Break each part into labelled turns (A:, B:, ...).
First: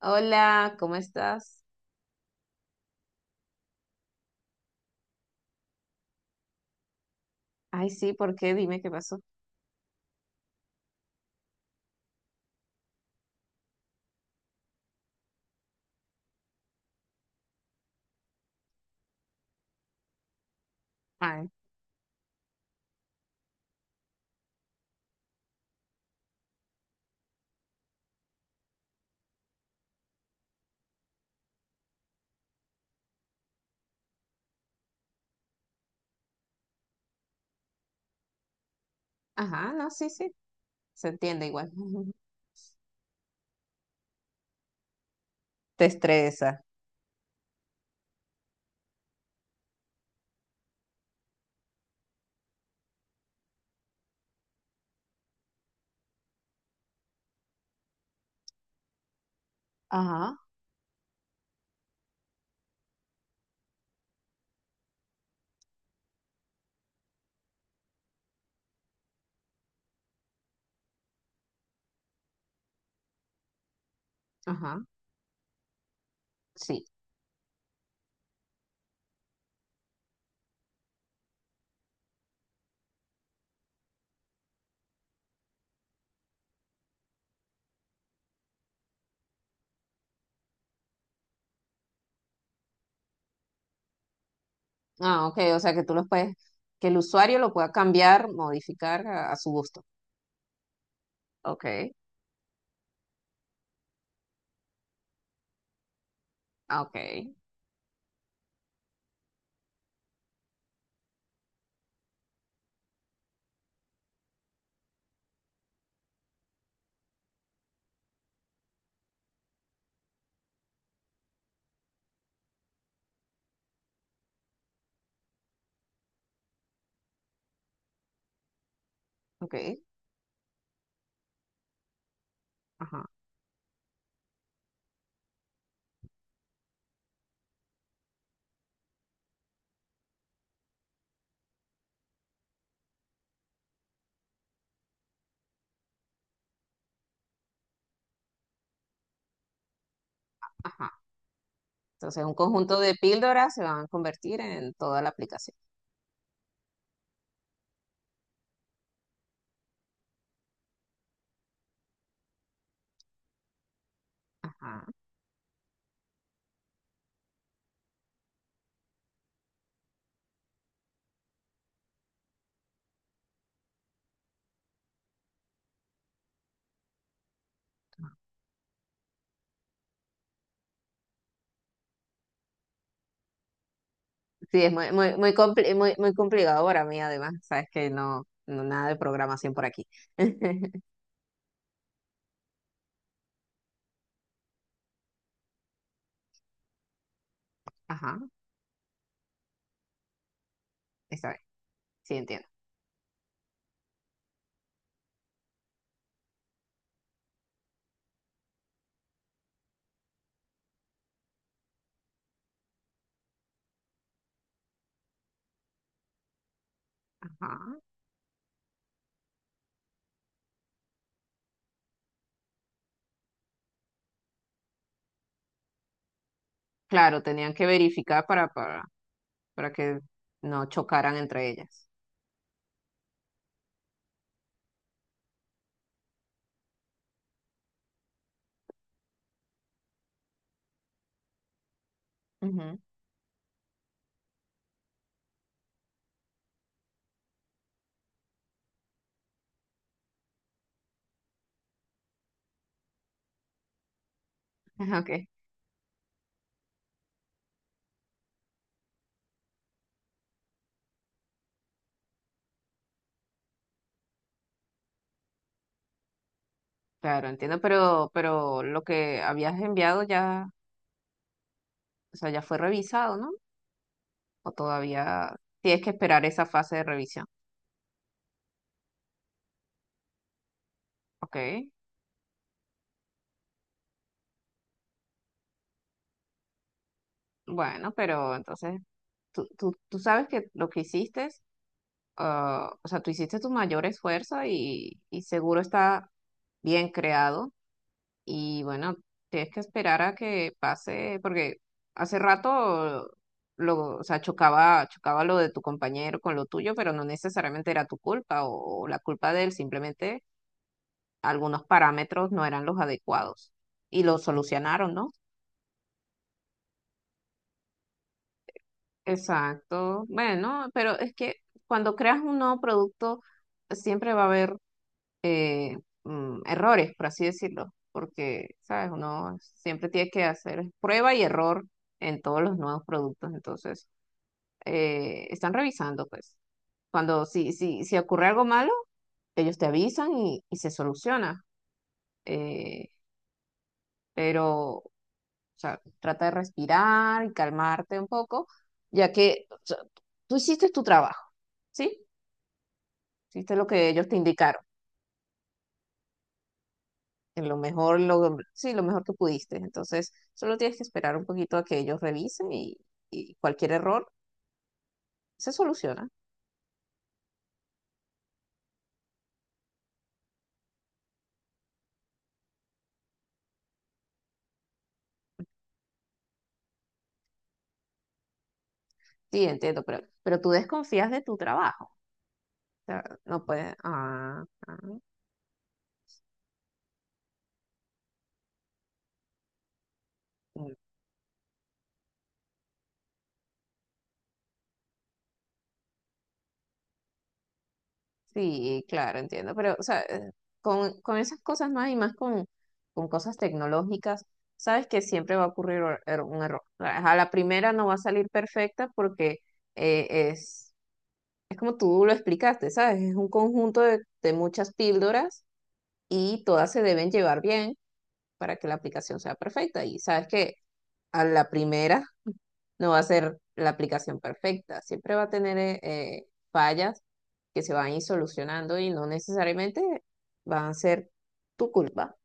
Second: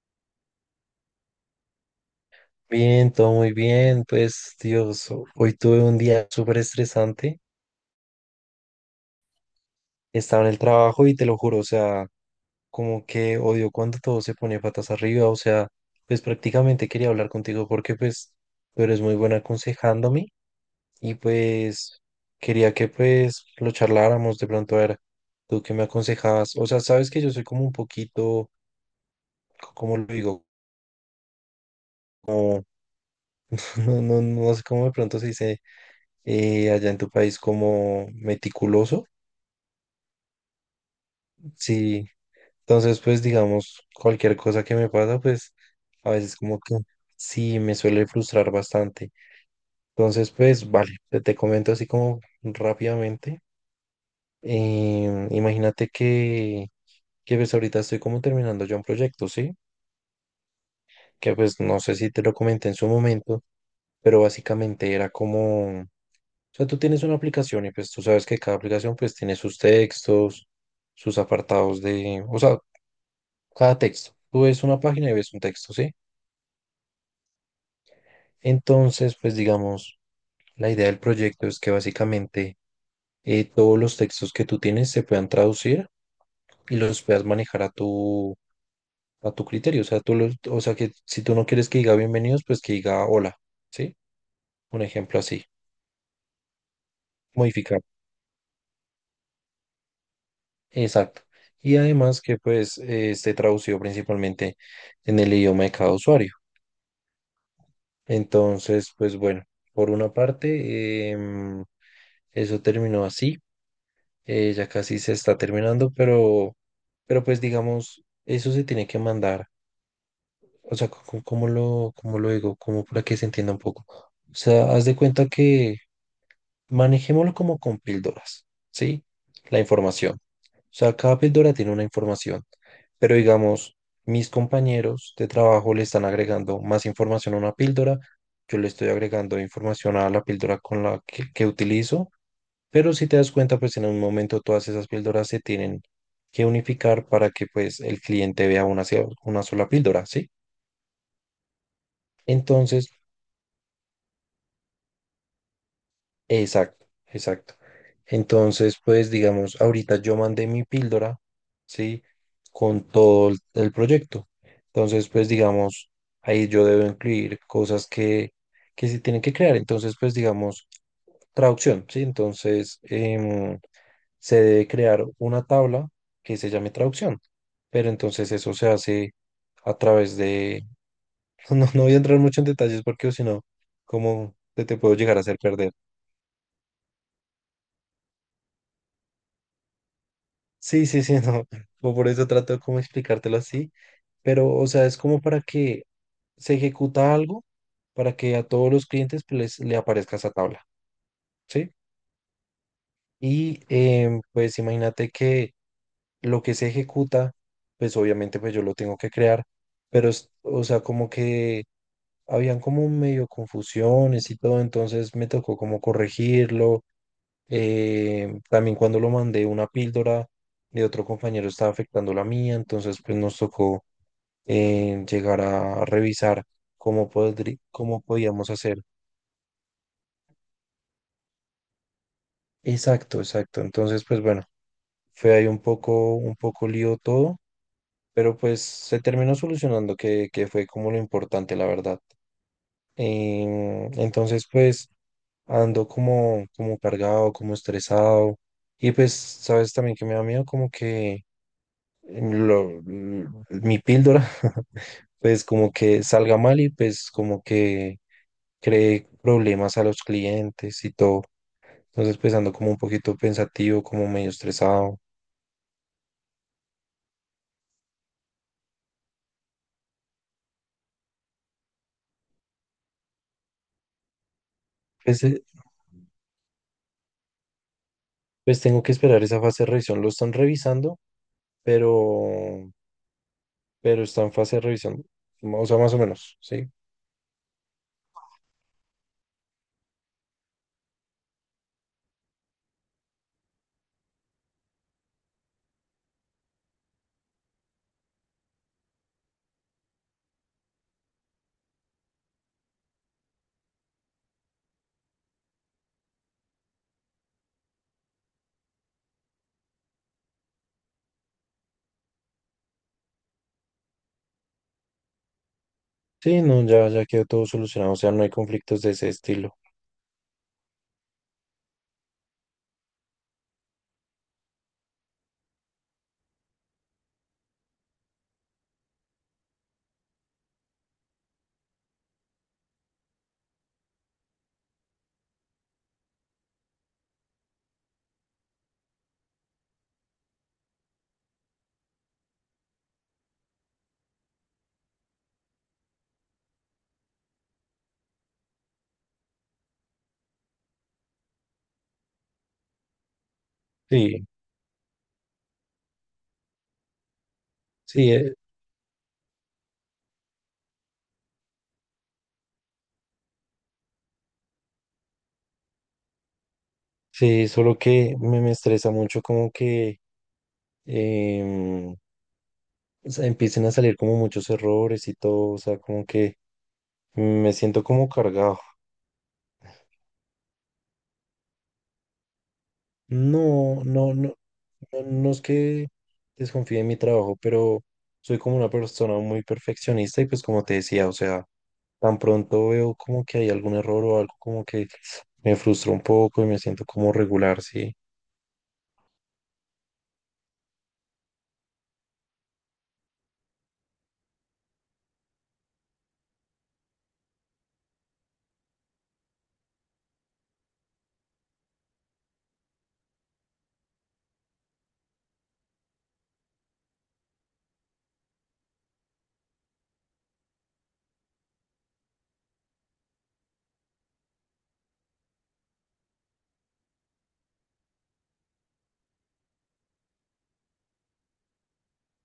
A: Hola, ¿cómo estás?
B: Bien, todo muy bien. Pues, Dios, hoy tuve un día súper estresante.
A: Ay, sí, ¿por qué? Dime qué pasó.
B: Estaba en el trabajo y te lo juro, o sea, como que odio cuando todo se pone patas arriba. O sea, pues prácticamente quería hablar contigo porque pues tú eres muy buena aconsejándome y
A: Ay,
B: pues quería que pues lo charláramos de pronto a ver tú qué me aconsejabas. O sea, sabes que yo soy como un poquito, ¿cómo lo digo? Como, no, no, no sé cómo de pronto se dice allá en tu país como meticuloso.
A: ajá, no, sí, sí, se entiende igual.
B: Sí, entonces pues digamos, cualquier cosa que me pasa, pues
A: Te
B: a veces como
A: estresa.
B: que sí me suele frustrar bastante. Entonces pues vale, te comento así como rápidamente. Imagínate que pues ahorita estoy como terminando ya un proyecto, ¿sí?
A: Ajá,
B: Que pues no sé si te lo comenté en su momento, pero básicamente era como, o sea, tú tienes una aplicación y pues tú sabes que cada aplicación pues tiene sus textos, sus apartados de, o sea, cada texto. Tú ves una
A: ajá,
B: página y ves un texto, ¿sí?
A: sí.
B: Entonces, pues digamos, la idea del proyecto es que básicamente todos los textos que tú tienes se puedan traducir y los puedas manejar a tu criterio. O sea, o sea, que si tú no quieres que diga bienvenidos, pues que diga hola, ¿sí? Un ejemplo
A: Ah, ok,
B: así,
A: o sea que tú los puedes, que el usuario lo pueda
B: modificar.
A: cambiar, modificar a su gusto.
B: Exacto.
A: Ok,
B: Y además que pues esté traducido principalmente en el idioma de cada usuario.
A: ah, ok,
B: Entonces, pues bueno, por una parte, eso terminó así. Ya casi se está terminando, pero pues digamos, eso se tiene que mandar. O sea, ¿cómo, cómo lo digo? Como para que se entienda un poco. O sea, haz de cuenta que manejémoslo como con píldoras, ¿sí?
A: ok,
B: La información. O sea, cada píldora tiene una información,
A: ajá,
B: pero digamos, mis compañeros de trabajo le están agregando más información a una píldora, yo le estoy agregando información a la píldora con la que utilizo, pero si te das cuenta, pues en un momento todas esas píldoras se tienen que unificar para que pues el cliente vea una, una sola píldora, ¿sí?
A: ajá. Entonces, un conjunto
B: Entonces,
A: de píldoras se van a convertir en toda la aplicación.
B: exacto, exacto. Entonces, pues digamos, ahorita yo mandé mi píldora, ¿sí? Con todo el proyecto.
A: Ajá.
B: Entonces, pues digamos, ahí yo debo incluir cosas que se tienen que crear. Entonces, pues digamos, traducción, ¿sí? Entonces, se debe crear una tabla que se llame traducción. Pero entonces eso se hace a través de... No, no voy a entrar mucho en detalles porque o si no, ¿cómo
A: Sí, es
B: te
A: muy,
B: puedo
A: muy,
B: llegar a
A: muy,
B: hacer perder?
A: muy, muy complicado para mí, además. Sabes que no, no nada de programación por aquí.
B: Sí, sí, sí, no. o Por eso trato de como explicártelo así. Pero, o sea, es como para que se ejecuta algo para
A: Ajá,
B: que a todos los clientes pues, le aparezca esa tabla, ¿sí?
A: sí, entiendo.
B: Y pues imagínate que lo que se ejecuta, pues obviamente pues yo lo tengo que crear, pero o sea, como que habían como medio confusiones y todo, entonces me tocó como corregirlo.
A: Ajá.
B: También cuando lo mandé una píldora de otro compañero estaba afectando la mía, entonces pues nos tocó llegar a revisar
A: Claro, tenían que
B: cómo
A: verificar
B: podíamos hacer.
A: para que no chocaran entre ellas.
B: Exacto, exacto. Entonces pues bueno, fue ahí un poco lío todo, pero pues se terminó solucionando, que fue como lo importante, la verdad.
A: Ujú.
B: Entonces, pues ando como, como cargado, como estresado. Y pues, sabes también que me da miedo como que mi píldora,
A: Ok,
B: pues como que salga mal y pues como que cree problemas a los clientes y todo. Entonces, pues ando como un poquito pensativo, como medio estresado.
A: claro, entiendo, pero lo que habías enviado ya, o sea, ya fue revisado, ¿no? O todavía
B: Pues,
A: tienes que esperar esa fase de revisión.
B: pues tengo que esperar esa fase de revisión. Lo están revisando,
A: Ok,
B: pero, pero está en fase de revisión, o sea, más o menos, ¿sí?
A: bueno, pero entonces tú sabes que lo que hiciste, ah, o sea, tú hiciste tu mayor esfuerzo y seguro está bien creado. Y bueno, tienes que esperar a que pase, porque hace rato lo, o sea, chocaba, chocaba lo de tu compañero con lo tuyo, pero no necesariamente era tu culpa o la culpa de él, simplemente algunos parámetros no eran los adecuados y lo solucionaron, ¿no?
B: Sí, no, ya, ya quedó todo solucionado, o sea, no hay conflictos de ese estilo.
A: Exacto. Bueno, pero es que cuando creas un nuevo producto, siempre va a haber eh, errores, por así decirlo, porque, ¿sabes? Uno siempre tiene que hacer prueba y error en todos los nuevos productos, entonces están revisando, pues. Cuando si ocurre algo malo, ellos te avisan y se soluciona, eh, pero, o sea, trata de respirar y calmarte un poco, ya que o sea, tú hiciste tu trabajo, ¿sí? Hiciste lo que ellos te
B: Sí,
A: indicaron en lo mejor,
B: sí,
A: lo, sí, lo mejor que pudiste. Entonces, solo tienes que esperar un poquito a que ellos revisen y cualquier error se soluciona.
B: sí, solo que me estresa mucho como que em, o sea, empiecen a salir como muchos errores y todo, o sea, como que me siento como cargado.
A: Sí, entiendo, pero tú desconfías de tu trabajo. O sea, no puedes.
B: No, no, no,
A: Ah, ah,
B: no, no es que desconfíe en mi trabajo, pero soy como una persona muy perfeccionista y pues como
A: mm,
B: te decía, o sea, tan pronto veo como que hay algún error o algo como que me frustro un poco y me siento como regular, sí.
A: sí, claro, entiendo. Pero, o sea, con esas cosas más y más con cosas tecnológicas, sabes que siempre va a ocurrir un error. A la primera no va a salir perfecta porque es. Es como tú lo explicaste, ¿sabes? Es un conjunto de muchas píldoras y todas se deben llevar bien para que la aplicación sea perfecta. Y sabes que a la primera no va a ser la aplicación perfecta, siempre va a tener fallas que se van a ir solucionando y no necesariamente van a ser tu culpa,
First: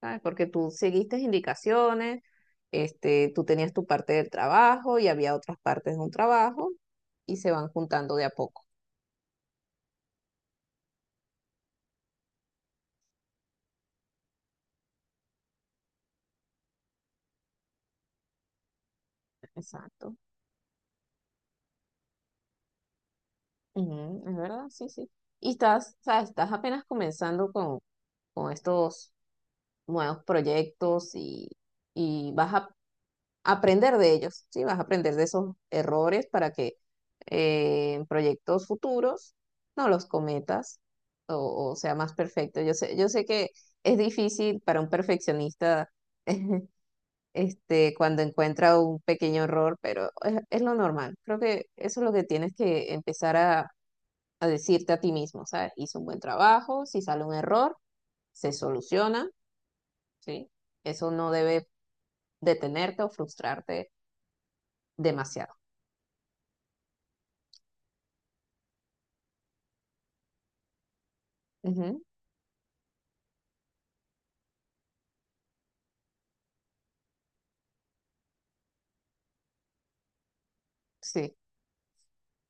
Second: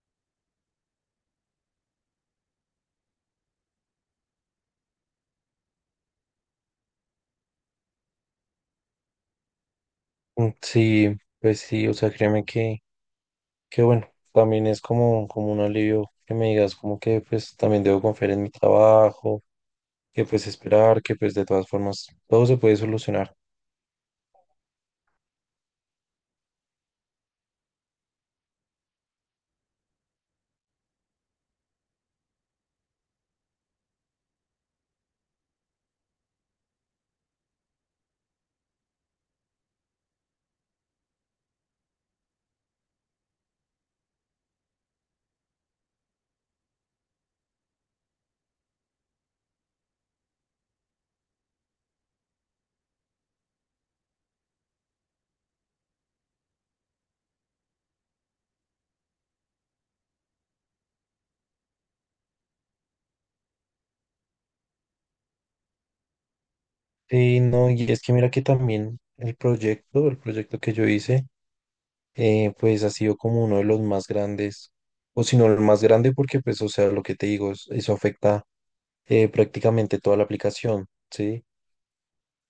A: ¿sabes? Porque tú seguiste indicaciones, este, tú tenías tu parte del trabajo y había otras partes de un trabajo y se van juntando de a poco.
B: Mm, sí, pues sí, o sea, créeme que bueno, también es como, como un alivio que me digas como que pues también debo confiar en mi trabajo,
A: Exacto.
B: que pues esperar, que pues de todas formas todo se puede solucionar.
A: Ujú, es verdad, sí, sí. Y estás, sabes estás apenas comenzando con estos nuevos proyectos y vas a aprender de ellos, sí, vas a aprender de esos errores para que en proyectos futuros no los cometas o sea más perfecto. Yo sé que es difícil para un perfeccionista este, cuando encuentra un pequeño error, pero es lo normal. Creo que eso es lo que tienes que empezar a decirte a ti mismo, ¿sabes? Hice un buen trabajo, si sale un error, se soluciona, ¿sí? Eso no debe detenerte o frustrarte demasiado.
B: Sí, no, y es que mira que también el proyecto que yo hice,
A: Ujú,
B: pues ha sido como uno de los más grandes, o si no el más grande porque pues, o sea, lo que te digo, eso afecta prácticamente toda la aplicación,
A: sí,
B: ¿sí?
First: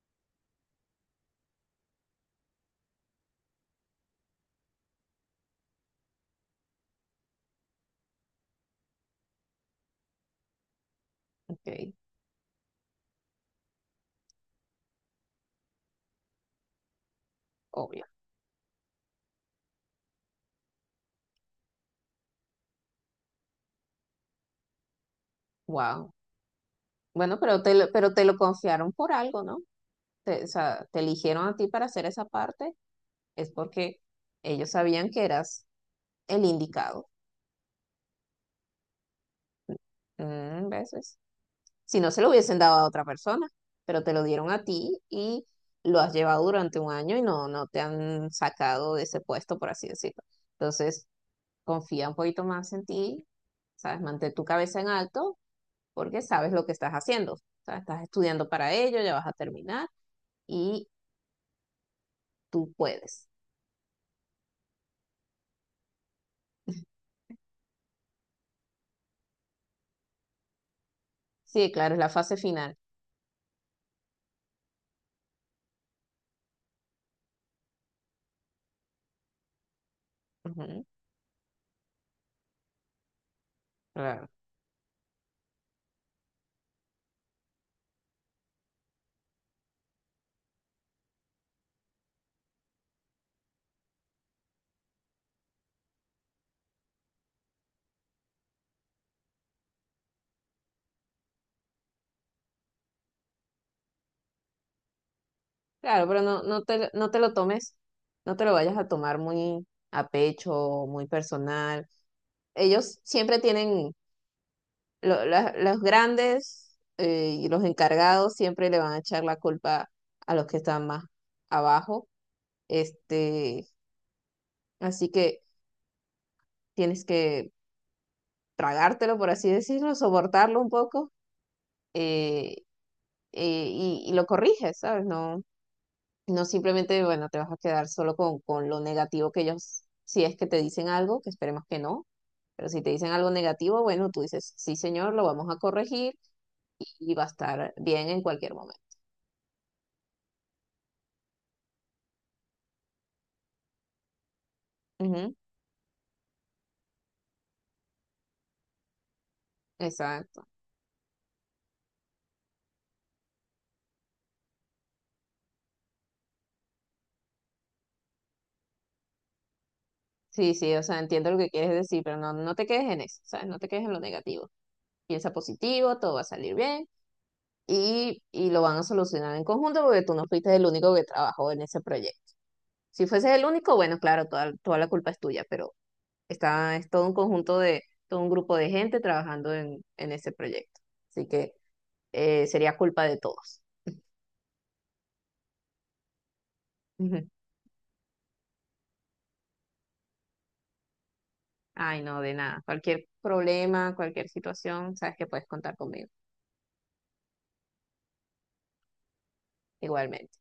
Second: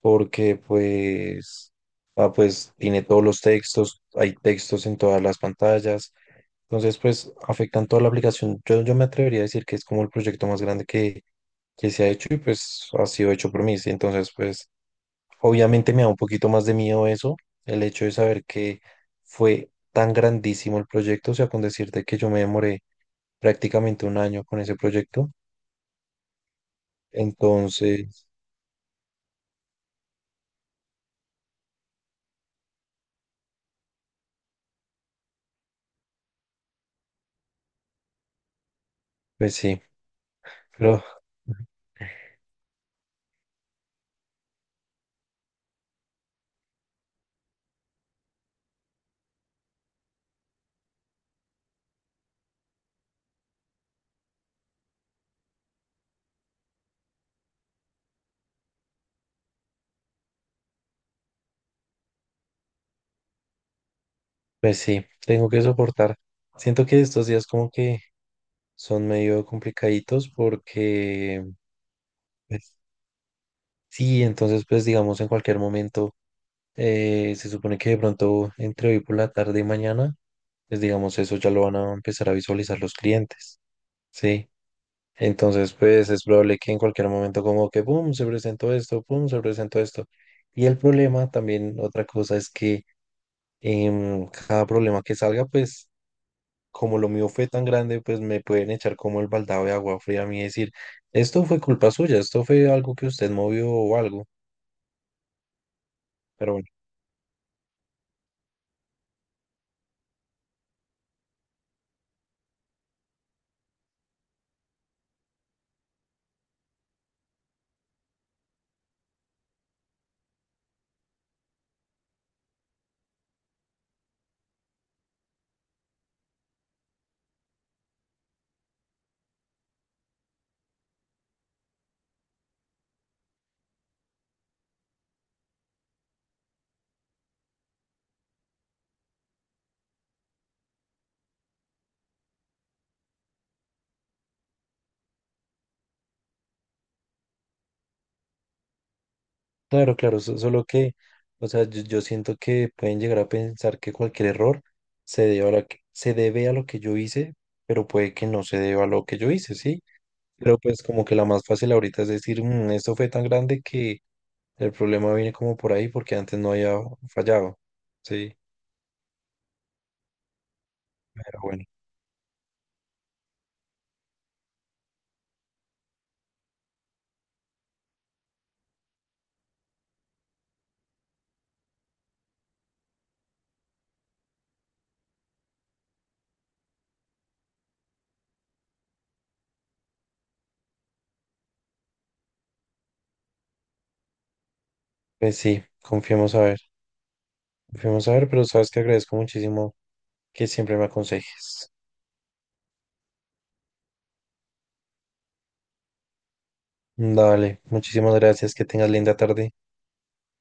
B: Porque pues, ah, pues tiene todos los textos, hay textos en todas las pantallas, entonces pues afectan toda la aplicación. Yo me atrevería a decir que es como el proyecto más grande que
A: ok,
B: se ha hecho y pues ha sido hecho por mí, ¿sí? Entonces pues obviamente me da un poquito más de miedo eso, el hecho
A: obvio.
B: de saber que fue tan grandísimo el proyecto, o sea, con decirte que yo me demoré prácticamente un año con ese proyecto,
A: Wow. Bueno, pero te, pero te
B: entonces
A: lo confiaron por algo, ¿no? Te, o sea, te eligieron a ti para hacer esa parte, es porque ellos sabían que eras el indicado.
B: pues sí,
A: Mm,
B: pero...
A: ¿ves? Si no, se lo hubiesen dado a otra persona, pero te lo dieron a ti y lo has llevado durante un año y no, no te han sacado de ese puesto, por así decirlo. Entonces, confía un poquito más en ti, ¿sabes? Mantén tu cabeza en alto porque sabes lo que estás haciendo. O sea, estás estudiando para ello, ya vas a terminar y tú puedes.
B: Pues sí, tengo que soportar. Siento que estos días como que son medio complicaditos porque,
A: Sí, claro, es la fase
B: pues,
A: final.
B: sí, entonces pues digamos en cualquier momento, se supone que de pronto entre hoy por la tarde y mañana, pues
A: Ujú,
B: digamos eso ya lo van a empezar a visualizar los clientes,
A: claro.
B: ¿sí? Entonces pues es probable que en cualquier momento como que, ¡pum!, se presentó esto, ¡pum!, se presentó esto. Y el problema también, otra cosa es que cada problema que salga, pues... como lo mío fue tan grande, pues me pueden echar como el baldado de agua fría a mí y decir, esto fue culpa suya, esto fue algo que usted movió o algo.
A: Claro, pero no,
B: Pero
A: no
B: bueno,
A: te, no te lo tomes, no te lo vayas a tomar muy a pecho, muy personal. Ellos siempre tienen los grandes y los encargados siempre le van a echar la culpa a los que están más abajo. Este, así que tienes que tragártelo, por así decirlo, soportarlo un poco eh, y lo corriges, ¿sabes? No, no simplemente, bueno, te vas a quedar solo con lo negativo que ellos, si es que te dicen algo, que esperemos que no. Pero si te dicen algo negativo, bueno, tú dices, sí, señor, lo vamos a corregir y va a estar bien en cualquier momento.
B: claro, claro, solo que, o sea, yo siento que pueden llegar a pensar que cualquier error se
A: Ujú.
B: debe a lo que, se debe a lo que yo hice, pero puede que no se deba a lo que yo hice, ¿sí?
A: Exacto.
B: Pero pues como que la más fácil ahorita es decir, "Mm, esto fue tan grande que el problema viene como por ahí porque antes no había fallado, ¿sí?
A: Sí, sí, o sea, entiendo lo
B: Pero
A: que
B: bueno,
A: quieres decir, pero no, no te quedes en eso, ¿sabes? No te quedes en lo negativo. Piensa positivo, todo va a salir bien y lo van a solucionar en conjunto porque tú no fuiste el único que trabajó en ese proyecto. Si fueses el único, bueno, claro, toda, toda la culpa es tuya, pero está, es todo un conjunto de, todo un grupo de gente trabajando en ese proyecto. Así que sería culpa de todos.
B: pues sí, confiemos a ver.
A: Ujú.
B: Fuimos a ver, pero sabes que agradezco muchísimo que siempre me aconsejes.
A: Ay, no, de nada. Cualquier problema, cualquier situación, sabes que puedes contar conmigo,
B: Dale, muchísimas gracias, que tengas linda tarde.
A: igualmente.